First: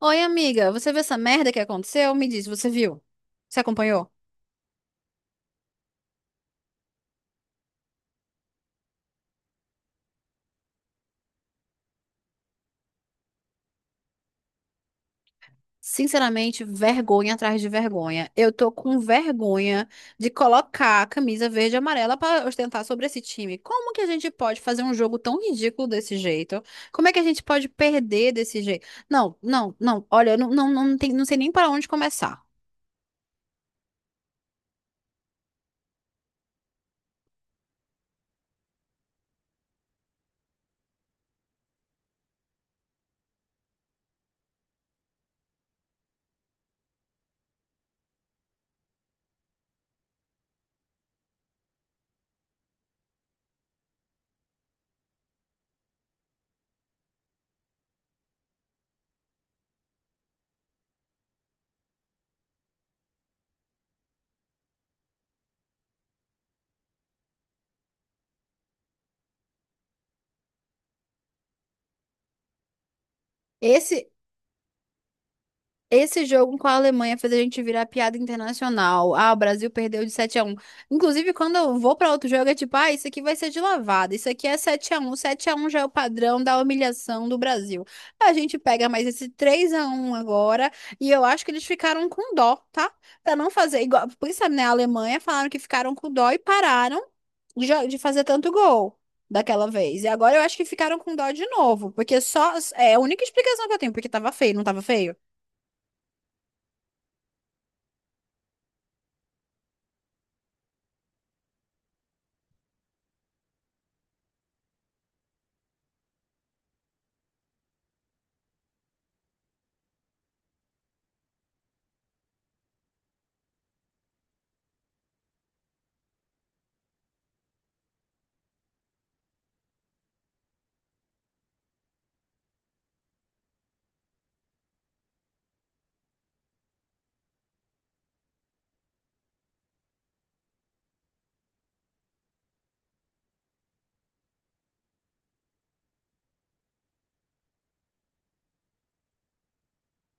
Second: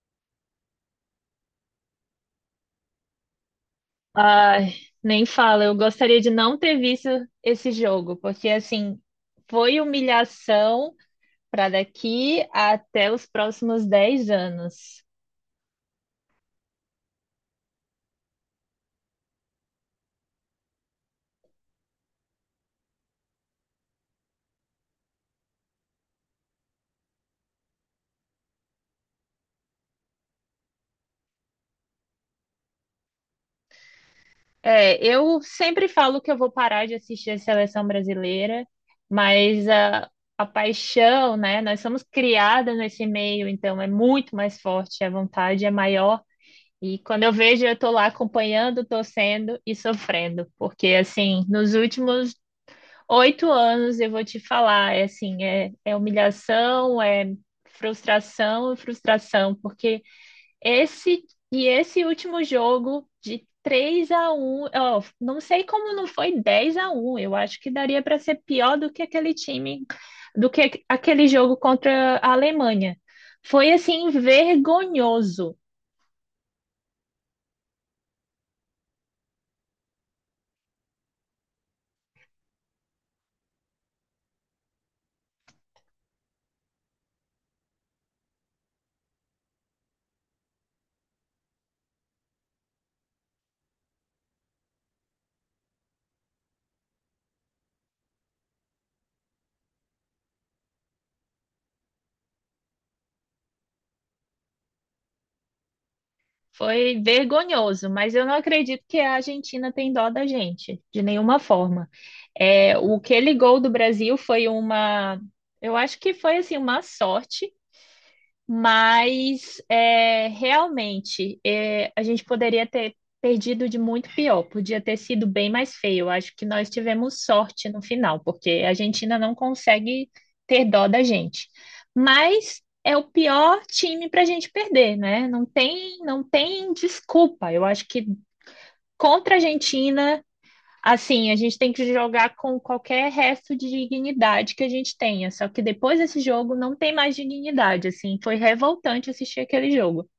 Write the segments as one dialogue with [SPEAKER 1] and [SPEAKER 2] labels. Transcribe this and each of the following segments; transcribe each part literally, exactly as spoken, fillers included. [SPEAKER 1] Oi, amiga, você viu essa merda que aconteceu? Me diz, você viu? Você acompanhou?
[SPEAKER 2] Ai, nem fala. Eu gostaria de não ter visto esse jogo, porque assim, foi humilhação para daqui até os próximos dez anos.
[SPEAKER 1] Sinceramente, vergonha atrás de vergonha. Eu tô com vergonha de colocar a camisa verde e amarela pra ostentar sobre esse time. Como que a gente pode fazer um jogo tão ridículo desse jeito? Como é que a gente pode perder desse jeito? Não, não, não. Olha, eu não, não, não, tem, não sei nem para onde começar.
[SPEAKER 2] É, eu sempre falo que eu vou parar de assistir a seleção brasileira, mas a, a paixão, né? Nós somos criadas nesse meio, então é muito mais forte, a vontade é maior. E quando eu vejo, eu tô lá acompanhando, torcendo e sofrendo, porque assim, nos últimos Oito anos, eu vou te falar, é assim, é, é humilhação, é frustração e frustração, porque esse e esse último jogo de três a um, ó, não sei como não foi dez a um, eu acho que daria para ser pior do que aquele time, do que aquele jogo contra a Alemanha. Foi
[SPEAKER 1] Esse
[SPEAKER 2] assim vergonhoso.
[SPEAKER 1] Esse jogo com a Alemanha fez a gente virar piada internacional. Ah, o Brasil perdeu de sete a um. Inclusive, quando eu vou pra outro jogo, é tipo, ah, isso aqui vai ser de lavada. Isso aqui é sete a um. Sete a um já é o padrão da humilhação do Brasil. A gente pega mais esse três a um agora e eu acho que eles ficaram com dó, tá? Pra não fazer igual, por isso, né, a Alemanha falaram que ficaram com dó e pararam de jo- de fazer tanto gol. Daquela vez. E agora eu acho que ficaram com dó de novo. Porque só. É a única explicação que eu tenho, porque tava feio, não tava feio?
[SPEAKER 2] Foi vergonhoso, mas eu não acredito que a Argentina tem dó da gente, de nenhuma forma. É, o aquele gol do Brasil foi uma, eu acho que foi assim uma sorte, mas é, realmente é, a gente poderia ter perdido de muito pior, podia ter sido bem mais feio. Acho que nós tivemos sorte no final, porque a Argentina não consegue ter dó da gente. Mas é o pior time para a gente perder, né? Não tem, não tem desculpa. Eu acho que contra a Argentina, assim, a gente tem que jogar com qualquer resto de dignidade que a gente tenha. Só que depois desse jogo não tem mais dignidade, assim. Foi revoltante assistir aquele jogo.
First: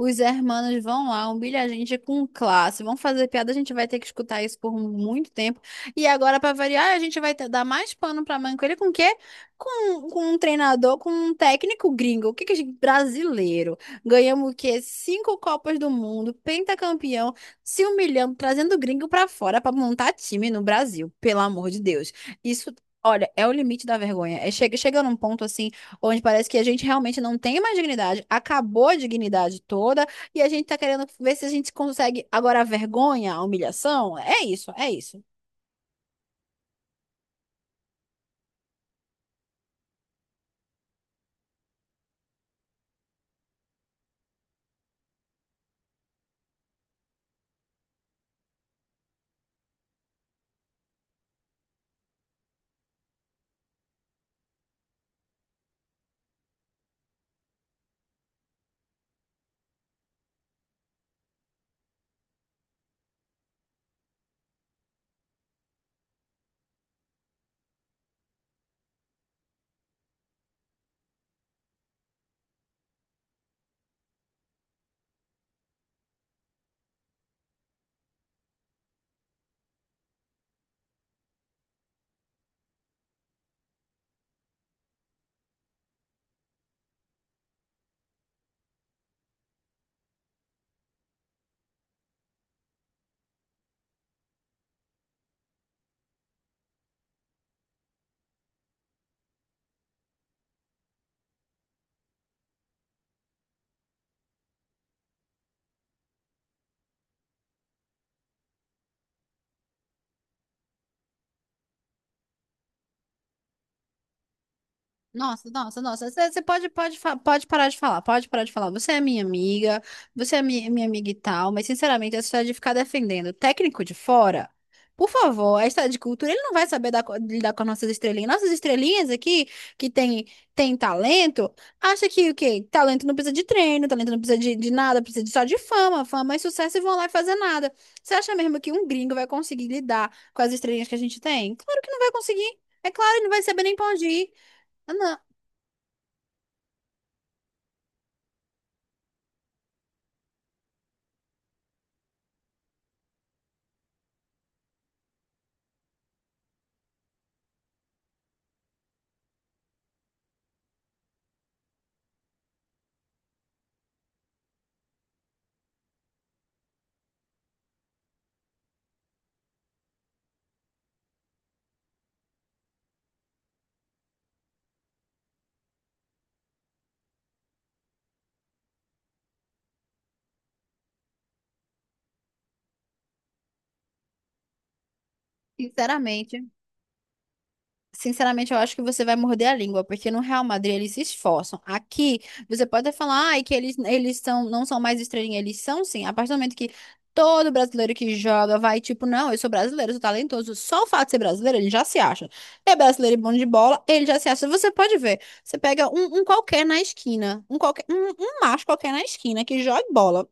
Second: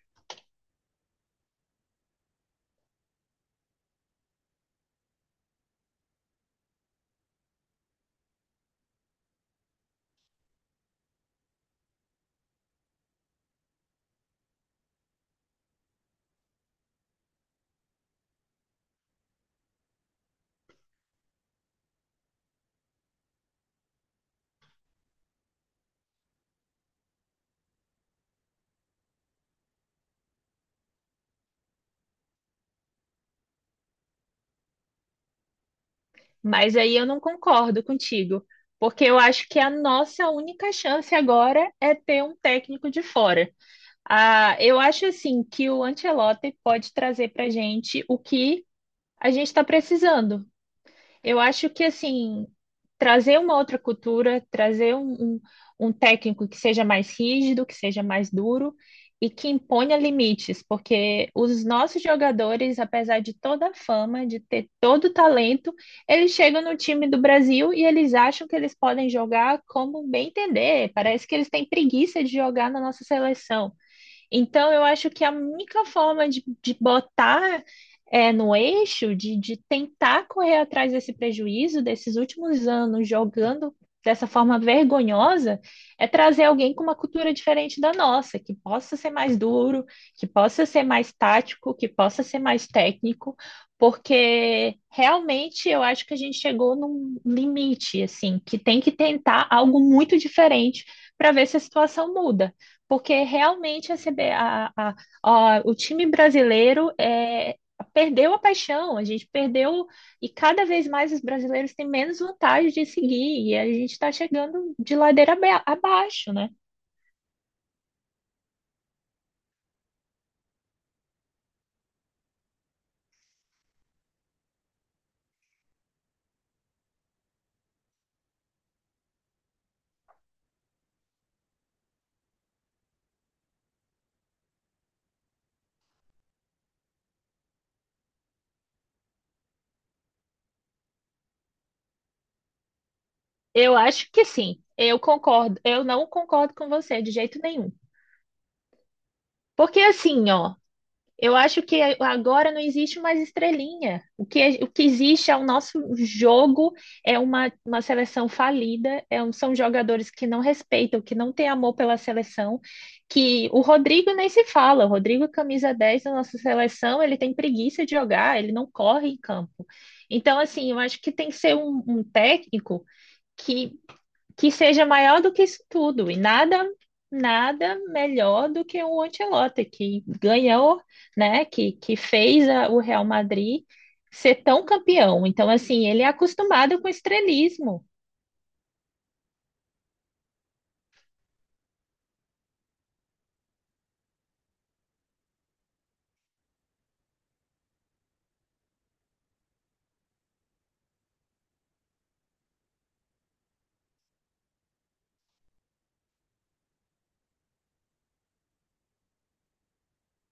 [SPEAKER 1] Os hermanos vão lá, humilha a gente com classe, vão fazer piada, a gente vai ter que escutar isso por muito tempo. E agora, para variar, a gente vai ter- dar mais pano para manco. Com o quê? Com, com um treinador, com um técnico gringo, o que que a gente- brasileiro. Ganhamos o quê? Cinco Copas do Mundo, pentacampeão, se humilhando, trazendo gringo para fora para montar time no Brasil, pelo amor de Deus. Isso, olha, é o limite da vergonha. É, chega, chega num ponto assim onde parece que a gente realmente não tem mais dignidade, acabou a dignidade toda e a gente tá querendo ver se a gente consegue agora a vergonha, a humilhação. É isso, é isso.
[SPEAKER 2] Mas aí eu não concordo contigo, porque eu acho que a nossa única chance agora é ter um técnico de fora. Ah, eu acho assim que o Ancelotti pode trazer para gente o que a gente está precisando. Eu acho que assim, trazer uma outra cultura, trazer um, um, um técnico que seja mais rígido, que seja mais duro e que imponha limites, porque os nossos jogadores, apesar de toda a fama, de ter todo o talento, eles chegam no time do Brasil e eles acham que eles podem jogar como bem entender. Parece que eles têm preguiça de jogar na nossa seleção. Então, eu acho que a única forma de, de botar é, no eixo, de, de tentar correr atrás desse prejuízo, desses últimos anos jogando dessa forma vergonhosa, é trazer alguém com uma cultura diferente da nossa, que possa ser mais duro, que possa ser mais tático, que possa ser mais técnico, porque realmente eu acho que a gente chegou num limite, assim, que tem que tentar algo muito diferente para ver se a situação muda. Porque realmente a C B a- a- a- o time brasileiro é, perdeu a paixão, a gente perdeu, e cada vez mais os brasileiros têm menos vontade de seguir, e a gente está chegando de ladeira
[SPEAKER 1] Nossa,
[SPEAKER 2] abe-
[SPEAKER 1] nossa, nossa. Você
[SPEAKER 2] abaixo,
[SPEAKER 1] você
[SPEAKER 2] né?
[SPEAKER 1] pode, pode, fa- pode parar de falar, pode parar de falar. Você é minha amiga, você é minha, minha amiga e tal, mas sinceramente, essa história de ficar defendendo o técnico de fora, por favor, a história de cultura, ele não vai saber dar co- lidar com as nossas estrelinhas. Nossas estrelinhas aqui, que tem, tem talento, acha que o quê? Talento não precisa de treino, talento não precisa de, de nada, precisa de- só de fama, fama e sucesso e vão lá e fazer nada. Você acha mesmo que um gringo vai conseguir lidar com as estrelinhas que a gente tem? Claro que não vai conseguir. É claro, ele não vai saber nem
[SPEAKER 2] Eu
[SPEAKER 1] pra onde
[SPEAKER 2] acho que
[SPEAKER 1] ir.
[SPEAKER 2] sim,
[SPEAKER 1] Ah,
[SPEAKER 2] eu
[SPEAKER 1] não.
[SPEAKER 2] concordo, eu não concordo com você de jeito nenhum. Porque assim, ó. Eu acho que agora não existe mais estrelinha. O que, é, o que existe é o nosso jogo, é uma, uma seleção falida, é um- são jogadores que não respeitam, que não têm amor pela seleção, que o Rodrigo nem se fala. O Rodrigo, camisa dez da nossa seleção, ele tem preguiça de jogar, ele não corre em campo. Então, assim, eu acho que tem que ser um, um técnico que que seja maior do que isso tudo. E nada, nada melhor do que o Ancelotti, que ganhou, né? Que, que fez a- o Real Madrid ser tão campeão. Então, assim, ele é
[SPEAKER 1] Sinceramente,
[SPEAKER 2] acostumado com estrelismo.
[SPEAKER 1] sinceramente, eu acho que você vai morder a língua, porque no Real Madrid eles se esforçam. Aqui, você pode até falar, ai, que eles, eles são, não são mais estrelinha, eles são sim. A partir do momento que todo brasileiro que joga vai, tipo, não, eu sou brasileiro, eu sou talentoso. Só o fato de ser brasileiro, ele já se acha. É brasileiro e bom de bola, ele já se acha. Você pode ver, você pega um, um qualquer na esquina, um qualquer, um, um macho qualquer na esquina que joga bola.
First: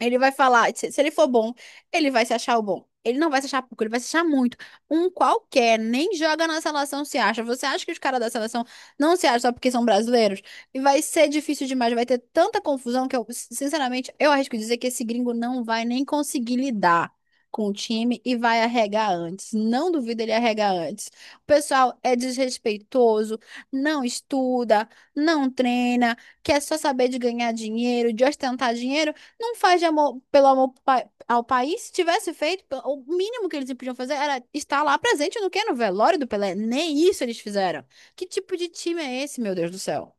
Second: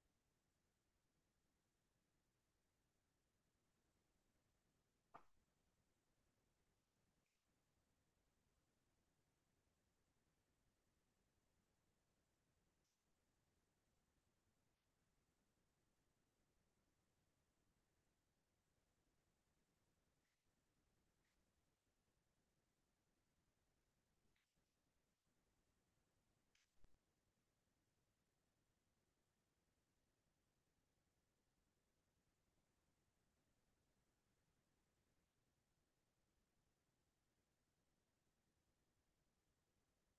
[SPEAKER 1] Ele vai falar, se se ele for bom, ele vai se achar o bom. Ele não vai se achar pouco, ele vai se achar muito. Um qualquer, nem joga na seleção, se acha. Você acha que os caras da seleção não se acham só porque são brasileiros? E vai ser difícil demais, vai ter tanta confusão que eu, sinceramente, eu arrisco dizer que esse gringo não vai nem conseguir lidar com o time e vai arregar antes. Não duvido ele arregar antes. O pessoal é desrespeitoso, não estuda, não treina, quer só saber de ganhar dinheiro, de ostentar dinheiro. Não faz de amor, pelo amor pa- ao país. Se tivesse feito, pe- o mínimo que eles podiam fazer era estar lá presente no quê? No velório do Pelé. Nem isso eles fizeram. Que tipo de time é esse, meu Deus do céu?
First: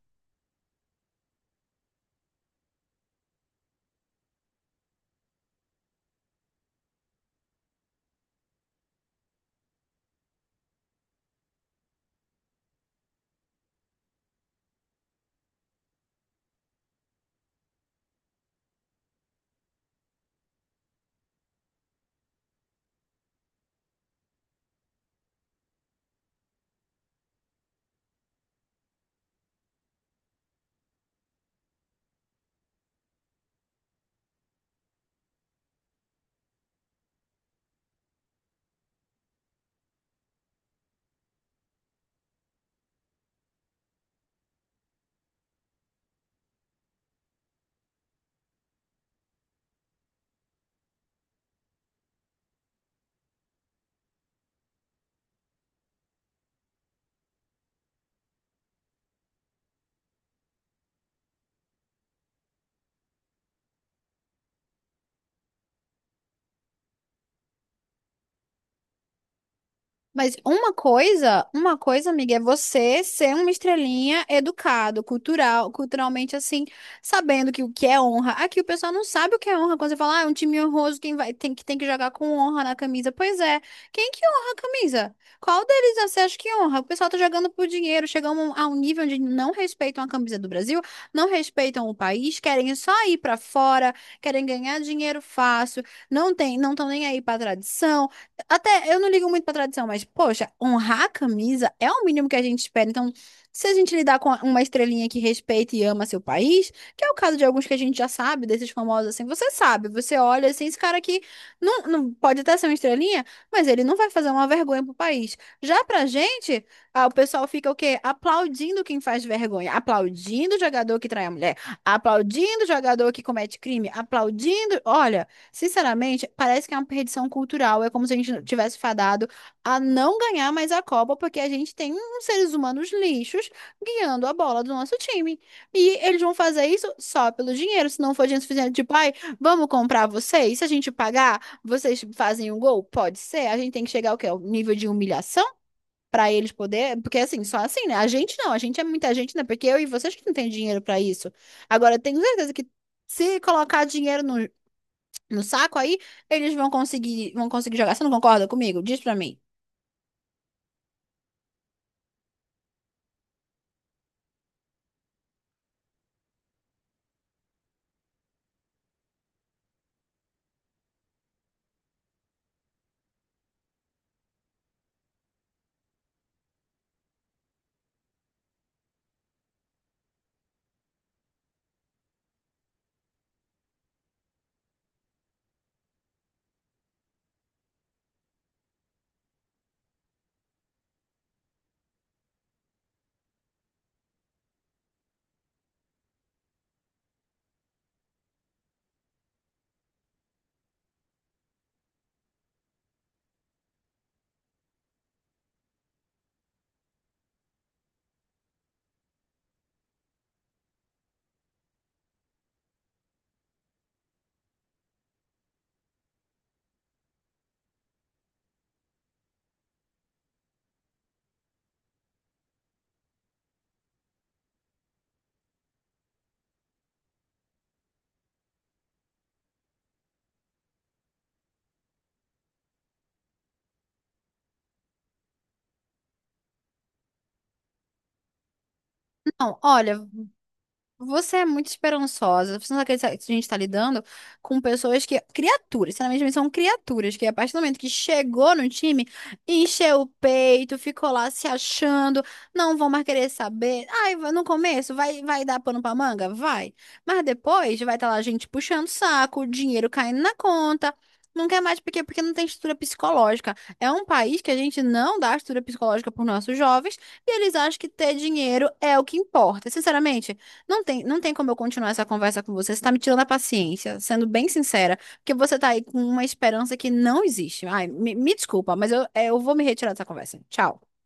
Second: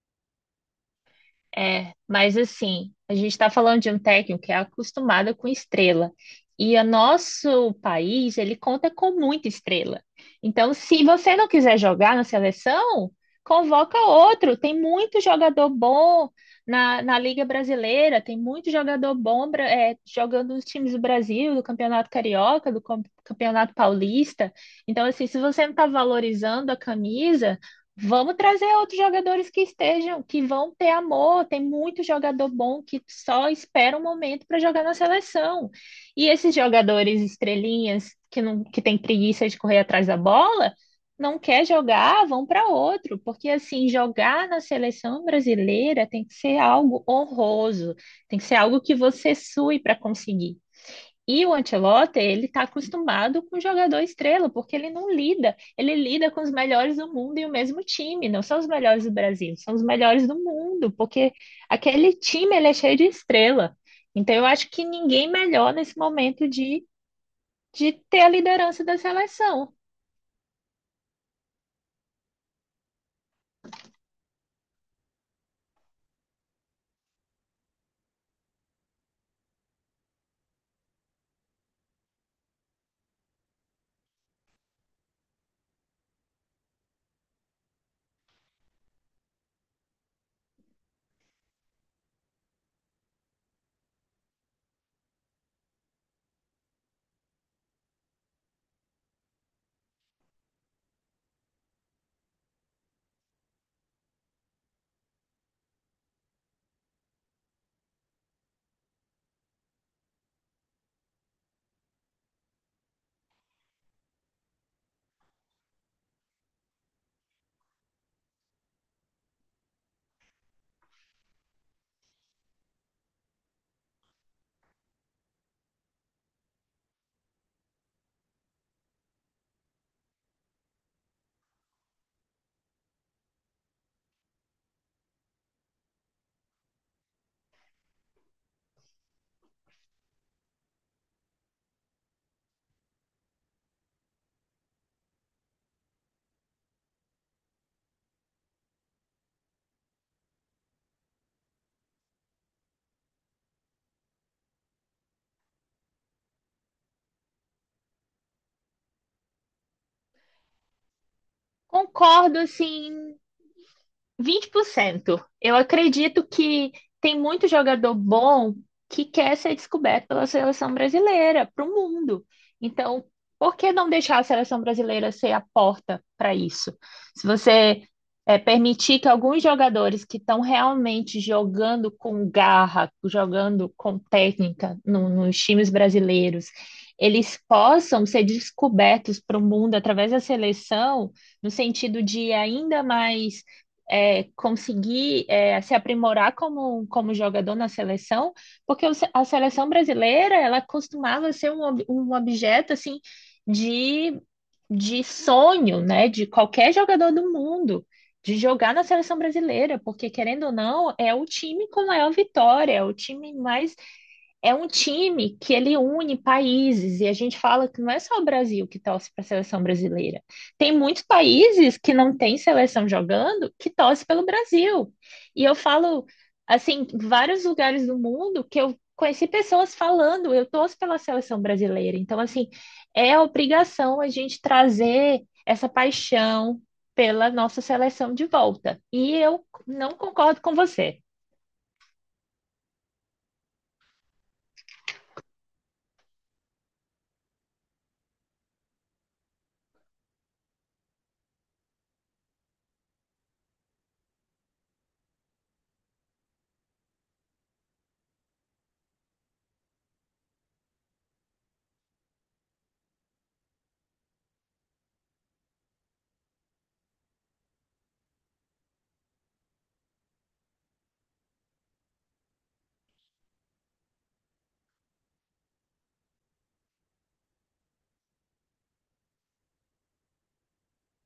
[SPEAKER 2] É, mas assim, a gente está falando de um técnico que é acostumado com estrela. E o nosso país, ele conta com muita estrela. Então, se você não quiser jogar na seleção, convoca outro. Tem muito jogador bom na, na Liga Brasileira, tem muito jogador bom bra- é, jogando nos times do Brasil, do Campeonato Carioca, do Com- Campeonato Paulista. Então, assim, se você não está valorizando a camisa. Vamos trazer outros jogadores que estejam, que vão ter amor. Tem muito jogador bom que só espera um momento para jogar na seleção. E esses jogadores estrelinhas que não, que tem preguiça de correr atrás da bola, não quer jogar, vão para outro, porque assim, jogar na seleção brasileira tem que ser algo honroso, tem que ser algo que você sue para conseguir. E o Ancelotti, ele está acostumado com o jogador estrela, porque ele não lida, ele lida com os melhores do mundo e o mesmo time, não são os melhores do Brasil, são os melhores do mundo, porque aquele time ele é cheio de estrela. Então eu acho que ninguém melhor nesse momento de, de ter a liderança da seleção.
[SPEAKER 1] Mas uma coisa, uma coisa, amiga, é você ser uma estrelinha educado, cultural, culturalmente assim, sabendo que o que é honra. Aqui o pessoal não sabe o que é honra quando você fala, ah, é um time honroso, quem vai, tem que tem que jogar com honra na camisa. Pois é, quem que honra a camisa? Qual deles você acha que honra? O pessoal tá jogando por dinheiro, chegamos a um nível onde não respeitam a camisa do Brasil, não respeitam o país, querem só ir pra fora, querem ganhar dinheiro fácil, não tem, não estão nem aí pra tradição até eu não ligo muito pra tradição, mas, poxa, honrar a camisa é o mínimo que a gente espera. Então, se a gente lidar com uma estrelinha que respeita e ama seu país, que é o caso de alguns que a gente já sabe, desses famosos assim, você sabe, você olha assim, esse cara aqui não, não pode até ser uma estrelinha, mas ele não vai fazer uma vergonha pro país. Já pra gente, ah, o pessoal fica o quê? Aplaudindo quem faz vergonha, aplaudindo o jogador que trai a mulher, aplaudindo o jogador que comete crime, aplaudindo. Olha. Sinceramente, parece que é uma perdição cultural. É como se a gente tivesse fadado a não ganhar mais a Copa, porque a gente tem uns seres humanos lixos guiando a bola do nosso time. E eles vão fazer isso só pelo dinheiro. Se não for dinheiro suficiente, tipo, ai, vamos comprar vocês? Se a gente pagar, vocês fazem um gol? Pode ser. A gente tem que chegar ao quê? Ao nível de humilhação? Pra eles poder, porque assim, só assim, né? A gente não, a gente é muita gente, né? Porque eu e vocês que não tem dinheiro pra isso. Agora, eu tenho certeza que se colocar dinheiro no, no saco, aí eles vão conseguir, vão conseguir jogar. Você não concorda comigo? Diz pra mim.
[SPEAKER 2] Concordo, assim, vinte por cento. Eu acredito que tem muito jogador bom que quer ser descoberto pela seleção brasileira, para o mundo. Então, por que não deixar a seleção brasileira ser a porta para isso? Se você é, permitir que alguns jogadores que estão realmente jogando com garra, jogando com técnica no- nos times brasileiros, eles possam ser descobertos para o mundo através da seleção, no sentido de ainda mais é, conseguir é, se aprimorar como, como jogador na seleção, porque o se- a seleção brasileira ela costumava ser um, ob- um objeto assim de, de sonho, né, de qualquer jogador do mundo. De jogar na seleção brasileira, porque querendo ou não, é o time com maior vitória, é o time mais é um time que ele une países, e a gente fala que não é só o Brasil que torce para a seleção brasileira. Tem muitos países que não têm seleção jogando que torce pelo Brasil. E eu falo, assim, em vários lugares do mundo que eu conheci pessoas falando, eu torço pela seleção brasileira. Então, assim, é a obrigação a gente trazer essa paixão pela nossa seleção de volta. E eu
[SPEAKER 1] Não,
[SPEAKER 2] não
[SPEAKER 1] olha,
[SPEAKER 2] concordo com você.
[SPEAKER 1] você é muito esperançosa. Você não acredita que a gente está lidando com pessoas que. Criaturas, sinceramente, são criaturas que, a partir do momento que chegou no time, encheu o peito, ficou lá se achando, não vão mais querer saber. Ai, vai- no começo vai, vai dar pano pra manga? Vai. Mas depois vai estar lá a gente puxando o saco, o dinheiro caindo na conta. Não quer mais porque, porque não tem estrutura psicológica. É um país que a gente não dá estrutura psicológica para os nossos jovens e eles acham que ter dinheiro é o que importa. Sinceramente. Não tem, não tem como eu continuar essa conversa com você. Você tá me tirando a paciência, sendo bem sincera, porque você tá aí com uma esperança que não existe. Ai, me, me desculpa, mas eu, é, eu vou me retirar dessa conversa. Tchau.